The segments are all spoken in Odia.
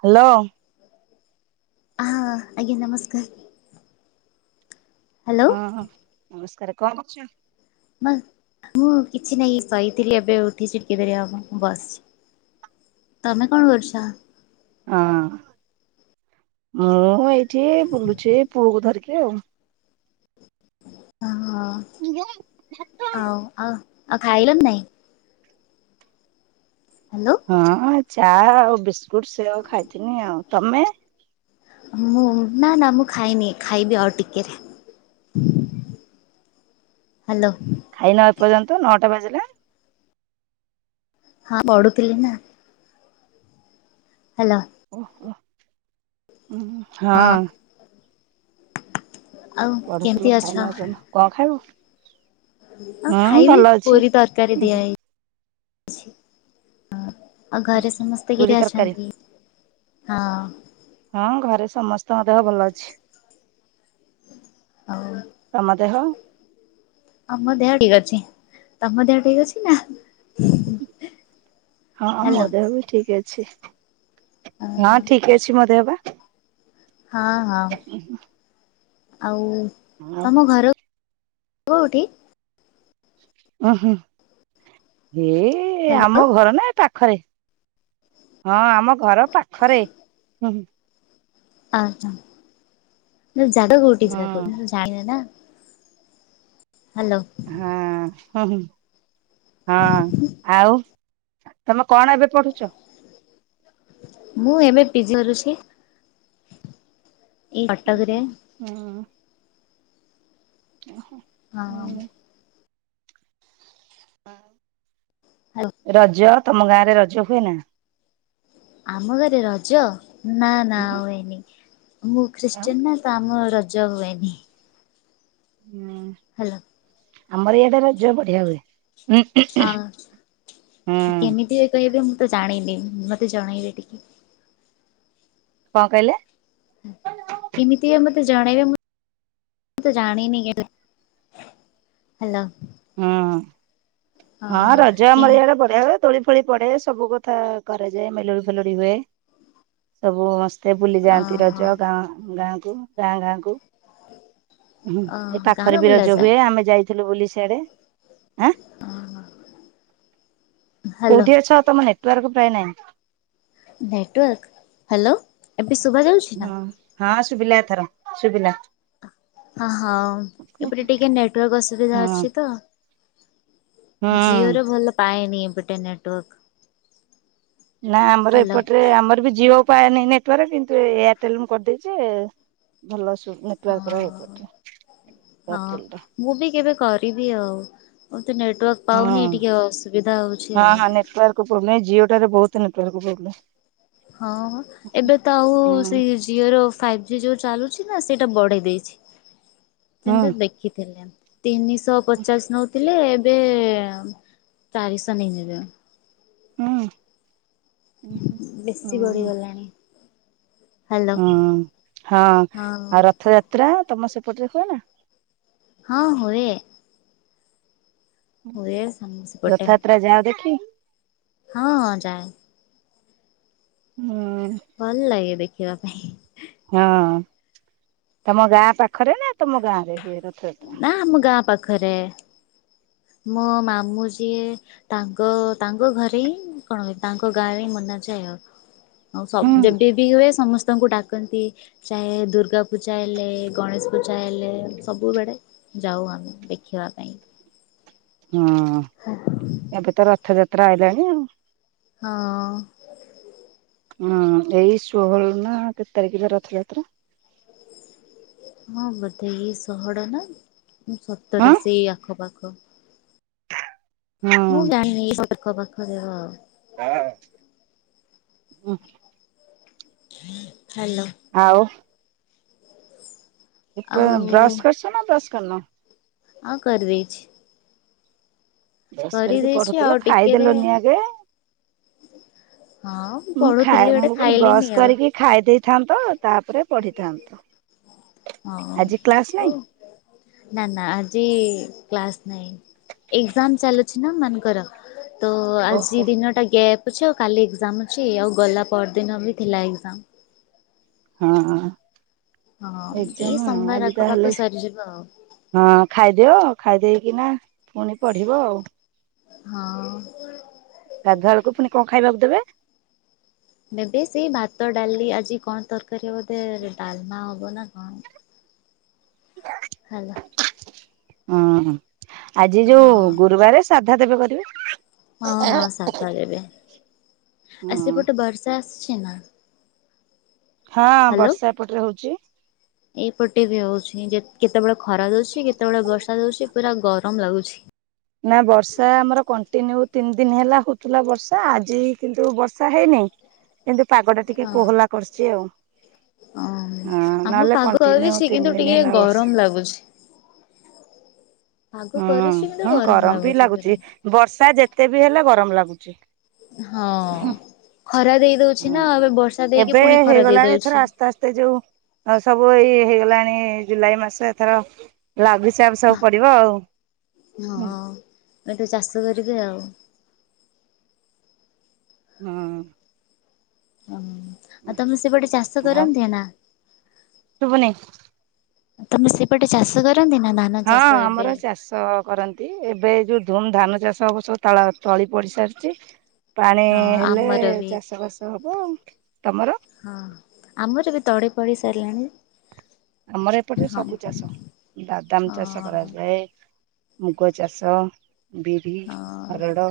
ହାଲୋ। ହଁ ଆଜ୍ଞା ନମସ୍କାର। ହାଲୋ। ଓହଁ ନମସ୍କାର କଣ କରଚୁ। ମା ମୁଁ କିଛି ନାଇଁ ଶୋଇଥିଲି ଏବେ ଉଠିଚି [unintelligible] ହବ ମୁଁ ବସ ତମେ କଣ କରୁଚ। ହଁ ମୁଁ ଏଇଠି ବୁଲୁଚି ପୁଅକୁ ଧରିକି ଆଉ। ଓହୋ ଆଉ ଆଉ ଆଉ ଖାଇଲଣି ନାଇଁ। ହାଲୋ। ହଁ ଚା ଆଉ ବିସ୍କୁଟ ସେଓ ଖାଇଥିନି ଆଉ ତମେ? ମୁଁ ନା -ନା ମୁଁ ଖାଇନି ଖାଇବି ଆଉ ଟିକେରେ। ହାଲୋ। ଖାଇନ ଏ ପର୍ଯ୍ୟନ୍ତ ନଅଟା ବାଜିଲାଣି। ହଁ ପଢୁଥିଲି ନା। ହାଲୋ। ହଁ। ଆଉ କେମିତି ପଢୁଥିଲୁ ଅଛ? ଖାଇନ ଏ ପର୍ଯ୍ୟନ୍ତ- କଣ ଖାଇବୁ? ଆଉ ହୁଁ ଖାଇବି ଭଲ ଅଛି। ପୁରୀ ତରକାରୀ ଦିଆହେଇଚି। ଆଉ ଘରେ ସମସ୍ତେ ପୁରୀ କିରି ତରକାରୀ ଅଛନ୍ତି -ହଁ। ହଁ ଘରେ ସମସ୍ତଙ୍କ ଦେହ ଭଲ ଅଛି। ଆଉ ତମ ଦେହ? ହଁ- ମ ଦେହ ଠିକ୍ ଅଛି। ତମ ଦେହ ଠିକ୍ ଅଛି ନା? ହଁ ମୋ ହ୍ୟାଲୋ ଦେହ ବି ଠିକ୍ ଅଛି ହଁ ଓହୋ ଠିକ୍ ଅଛି। ଅଛି ମୋ ଦେହ ପା। ହଁ -ହଁ ଆଉ ଆଉ ତମ ଘର କଉଠି? ଉଁ ହୁଁ- ଏଇ ହ୍ୟାଲୋ ଆମ ଘର ନା ପା ଖରେ -ହଁ ଆମ ଘର ପାଖରେ ହୁଁ। ଆଚ୍ଛା ଜାଗା ସେ କଉଠି ହଁ। [unintelligible] ଜାଣିଦେଲ -ହାଲୋ। ହଁ- ହଁହୁଁ-ହଁ -ଆଉ ତମେ କଣ ଏବେ ପଢୁଚ? ମୁଁ ଏମେ ପିଜି କରୁଚି। ଏଇ କଟକ୍ ରେ। ହଁ। [inaudible] [unintelligible] ହ୍ୟାଲୋ ରଜ ତମ ଗାଁରେ ରଜ ହୁଏ ନା? ଆମ ଘରେ ରଜ ନା- ନା ହୁଏନି ମୁଁ ଆଉ ଖ୍ରୀଷ୍ଟିୟାନ ନା ତ ଆମ ରଜ ରଜ ହୁଏନି। [unintelligible] ହାଲୋ। ଆମର ଇଆଡେ ରଜ ବଢିଆ ହୁଏ। ହୁଁ ଆମ୍- ହୁଁ କେମିତି ହୁଏ କହିବେ ମୁଁ ତ ଜାଣିନି ମତେ ଜଣେଇବେ ଟିକେ। କଣ୍ କହିଲେ? କେମିତି ହୁଏ ମତେ ଜଣେଇବେ ମୁଁ -ମୁଁ ତ ଜାଣିନି କେମିତି। ହାଲୋ। ହୁଁ- ହଁ ରଜ ଆମର କେମ ଇଆଡେ ବ [unintelligible] ଦୋଳି ଫୋଳି ପଡେ ସବୁ କଥା କରାଯାଏ ମେଲୋଡି ଫେଲୋଡି ହୁଏ ସବୁ [unintelligible] ସେ ଅ ବୁଲିଯାଆନ୍ତି ରଜ ଗାଁ -ଗାଁକୁ ଗାଁ -ଗାଁକୁ। ହୁଁ ହୁଁ- ଏ ପାଖରେ ବି ରଜ ହୁଏ ଆମେ ଯାଇଥିଲୁ ବୁଲି ସିଆଡେ। ଆଁ ହ୍ୟାଲୋ କଉଠି ଅଛ ତମ ନେଟୱାର୍କ ପ୍ରାୟ ନାହିଁ। ନେଟୱାର୍କ୍ ହାଲୋ ଏବେ ଶୁବାଯାଉଚି। ହଁ। ହଁ ଶୁବିଲା ଏଥର ଶୁବିଲା। ହଁ ହଁ। ଏପଟେ ଟିକେ ନେଟୱାର୍କ ଅସୁବିଧା ଅଛି ତ। ହୁଁ। ଜିଓର ଭଲ ପାଏନି ଏପଟେ ନେଟୱାର୍କ। ନା ଆମର ହ୍ୟାଲୋ ଏପଟରେ ଆମର ବି ଯିଓ ପାଏନି ନେ ପରେ କିନ୍ତୁ ଏୟାରଟେଲ ମୁଁ କରିଦେଇଚି ଭଲ ଶୁବୁ [unintelligible] ହଁ ହଁ ଏୟାରଟେଲ୍ ଟା। ମୁଁ ବି କେବେ କରିବି ଆଉ, ମୋର ତ ନେଟୱାର୍କ ହଁ। ପାଉନି ଟିକେ ଅସୁବିଧା ହଉଚି ଆଉ। ନାଇଁ ଯିଓ ଟାରେ ବହୁତ୍ ନେଟୱର୍କ ପ୍ରୋବ୍ଲେମ୍। ହଁ ହଁ। ଏବେ ତ ଆଉ ହୁଁ ସେଇ ଜିଓର ଫାଇଭ୍ ଜି ଯଉ ଚାଲୁଚି ନା ସେଇଟା ବଢ଼େଇ ଦେଇଚି। ସେମିତି ହୁଁ। ଦେଖିଥିଲେ, ତିନିଶହ ହୁଁ ପଚାଶ ନ ଥିଲେ ଏବେ ଚାରିଶ ନେଇଯିବେନି। ଉଁ ବେଶୀ ଉଁ। ବଢ଼ିଗଲାଣି ହ୍ୟାଲୋ ହୁଁ। ହଁ, ହଁ ଆଉ ରଥଯାତ୍ରା ତମ ସେପଟରେ ହୁଏନା? ହଁ ହୋଏ। ସେପଟେ ରଥଯାତ୍ରା ଯାଅ ଦେଖି? ହଁ ହଁ ଯାଏ। ହୁଁ। ଭଲ ଲାଗେ ଦେଖିବା ପାଇଁ। ହଁ। ତମ ଗାଁ ପାଖରେ ନା ତମ ଗାଁରେ ହୁଏ ରଥଯାତ୍ରା? ନା ଆମ ଗାଁ ପାଖରେ। ମୋ ମାମୁଁ ଯିଏ ତାଙ୍କ ତାଙ୍କ ଘରେ ହିଁ କଣ ହୁଏ, ତାଙ୍କ ଗାଁରେ ହିଁ ମନା ଯାଏ ଆଉ। ଆଉ ସ ହଁ ଯେବେବି ହୁଏ ସମସ୍ତଙ୍କୁ ଡାକନ୍ତି। ଯାଏ, ଦୁର୍ଗା ପୂଜା ହେଲେ ଗଣେଶ ପୂଜା ହେଲେ ସବୁ ବେଳେ ଯାଉ ଆମେ ଦେଖିବା ପାଇଁ। ହୁଁ। ହଁ ଏବେ ତ ରଥଯାତ୍ରା ଆଇଲାଣି ଆଉ। ହଁ। ଉଁ, ଏଇ ଷୋହଳରୁ ନା କେତେ ତାରିଖରେ ରଥଯାତ୍ରା? ହଁ, ବୋଧେ ଏଇ ଷୋହଳ ନା ସତର ହଁ ସେଇ ଆଖପାଖ। ମୁଁ ହଁ ଜାଣିନି [unintelligible] ଆଖ ପାଖରେ ହଁ। [unintelligible] ହାଲୋ। ଆଉ ଉ ପ ଆଉ ବ୍ରଶ କରିଚ ନା ବ୍ରଶ କରିନ? ହଁ କରିଦେଇଛି। ବ୍ରଶ କରିକି କରିଦେଇଛି ପଢୁଥିଲ ଆଉ ଟିକେରେ ଖାଇଦେଲନି ଆଗେ। ହଁ ମୁଁ ଖାଏ, ପଢୁଥିଲି ଗୋଟେ ମୁଁ କହିଲି ଖାଇଲିନି ବ୍ରସ ଆଉ କରିକି ଖାଇଦେଇଥାନ୍ତ ତାପରେ ପଢ଼ିଥାନ୍ତ। [unintelligible] ନା ନା ଆଜି କ୍ଲାସ ନାହିଁ। ଏଜ୍ଜାମ୍ ଚାଲୁଚି ନା ଏମାନଙ୍କର। ତ ଓହୋ ଆଜି ଦିନଟା ଗେପ୍ ଅଛି। ଆଉ କାଲି ଏଜ୍ଜାମ୍ ଅଛି। ଆଉ ଗଲା ପରଦିନ ବି ଥିଲା ଏଜ୍ଜାମ୍। ହଁ। ହଁ। ଏଇ ଏକ୍ଜାମ ସୋମବାର ଆଜି ତାହେଲେ ଆଖପାଖ ସରିଯିବ ଆଉ। ହଁ, ଖାଇଦିଅ ଖାଇଦେଇକିନା ପୁଣି ପଢିବ ଆଉ। ହଁ। ଗାଧୁଆବେଳକୁ ପୁନି କଣ ଖାଇବାକୁ ଦେବେ? ଦେବେ ସେଇ ଭାତ ଡାଲି ଆଜି କଣ ତରକାରୀ ହବ ବୋଧେ ଡାଲମା ହବ ନା କଣ। [inaudible] ହାଲୋ। ହଁ ହଁ ଆଜି ଯୋଉ ହଁ। ଗୁରୁବାରେ ସାଧା ଦେବେ କରିବେ। ହଁ ହଁ ସାଧା ଦେବେ, ଆ ହଁ ସେପଟେ ବର୍ଷା ଆସୁଛି ନା? ହଁ ହ୍ୟାଲୋ ବର୍ଷା ଏପଟରେ ହଉଛି। ଏଇପଟେ ବି ହଉଛି ଜେ କେତ୍ କେତେବେଳେ ଖରା ଦଉଛି କେତେବେଳେ ବର୍ଷା ଦଉଛି ପୁରା ଗରମ ଲାଗୁଛି। ନା ବର୍ଷା ଆମର କଣ୍ଟିନ୍ୟୁ ତିନି ଦିନ ହେଲା ହଉଥିଲା ବର୍ଷା ଆଜି କିନ୍ତୁ ବର୍ଷା ହେଇନି। କିନ୍ତୁ ପାଗଟା ଟିକେ ହଁ କୋହଲା କରିଛି ଆଉ। ହଁ, ଆମର ନହେଲେ ପାଗ କଣ୍ଟିନ୍ୟୁ କରିଛି କିନ୍ତୁ ତିନି ଦିନ ଟିକେ ହେଲା ବର୍ଷ ଗରମ ଲାଗୁଛି। ପାଗ ହୁଁ କରିଛି କିନ୍ତୁ ହଁ ଗରମ ବି ପୁରା ଲାଗୁଛି, ବର୍ଷା ଯେତେ ବି ହେଲେ ଗରମ ଲାଗୁଛି। ହଁ ଖରା ଦେଇ ଦଉଛି ହୁଁ ନା ଏବେ ବର୍ଷା ଦେଇକି ଏବେ ପୁଣି ଖରା ହେଇଗଲାଣି ଏଥର ଦେଇଦଉଛି। ଆସ୍ତେ ଆସ୍ତେ ଯୋଉ ସବୁ ଏଇ ହେଇଗଲାଣି ଜୁଲାଇ ମାସ ଏଥର ଲାଗୁଚି ଆବ୍ ସବ୍ ପଡିବ ଆଉ। ହୁଁ ହଁ, ଏଠୁ ଚାଷ କରିବେ ଆଉ। ହଁ। ହଁ ଆଉ ତମେ ସେପଟେ ଚାଷ ଆଉ କରନ୍ତି ନା? ଶୁଭୁନି। ତମେ ସେପଟେ ଚାଷ କରନ୍ତିନା ନା ହଁ ଚାଷ ଆମର ଏବେ? ଚାଷ କରନ୍ ନ୍ତି ଏବେ ଯୋଉ ଧୁମ ଧାନ ଚାଷ ହବ ସବୁ ତାଳା ତଳି ପଡି ସାରିଛି ପାଣି ହଁ ହେଲେ ଆମର ବି ଚାଷ ବାସ ହବ ଆଉ ତମର? ହଁ ଆମର ବି ତଳି ପଡି ସାରିଲାଣି ଆମର ଏପଟରେ ହଁ ସବୁ ଚାଷ ବାଦାମ ଚାଷ ହଁ କରାଯାଏ। ମୁଗ ଚାଷ ବିରି ହଁ ହରଡ଼।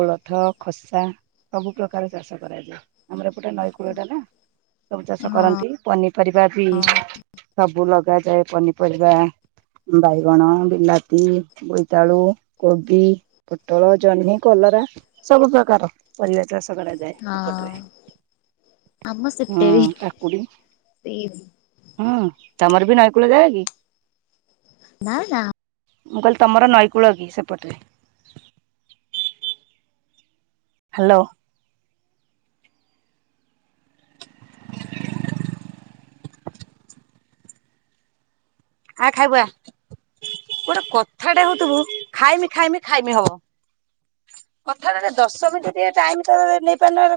କୋଳଥ ଖସା ସବୁ ପ୍ରକାର ଚାଷ କରାଯାଏ ଆମର ଏପଟର ନଈ କୂଳଟା ନା ସବୁ ଚାଷ ହଁ କରନ୍ତି ପନିପରିବା ବି ସବୁ ଲଗାଯାଏ ପନିପରିବା ବାଇଗଣ ବିଲାତି ବୋଇତାଳୁ କୋବି ପୋଟଳ ଜହ୍ନି କଲରା ସବୁ ପ୍ରକାର ପରିବା ଚାଷ କରାଯାଏ। [unintelligible] ହଁ ଏପଟରେ ଆମ ସେପଟେ ହୁଁ କାକୁଡି [unintelligible] ହଁ ତମର ବି ନଈକୂଳ ଯାଗା କି? ନା ନା ମୁଁ କହିଲି ତମର ନଈକୂଳ କି ସେପଟରେ? ହ୍ୟାଲୋ [inaudible] ଆ ଖାଇବୁ ଆ ଗୋଟେ କଥାଟେ ହଉଥିବୁ ଖାଇମି ଖାଇମି ଖାଇମି ହବ କଥାଟା ଦଶ ମିନିଟ ଟିକେ ଟାଇମ ତ ନେଇ ପାରୁନ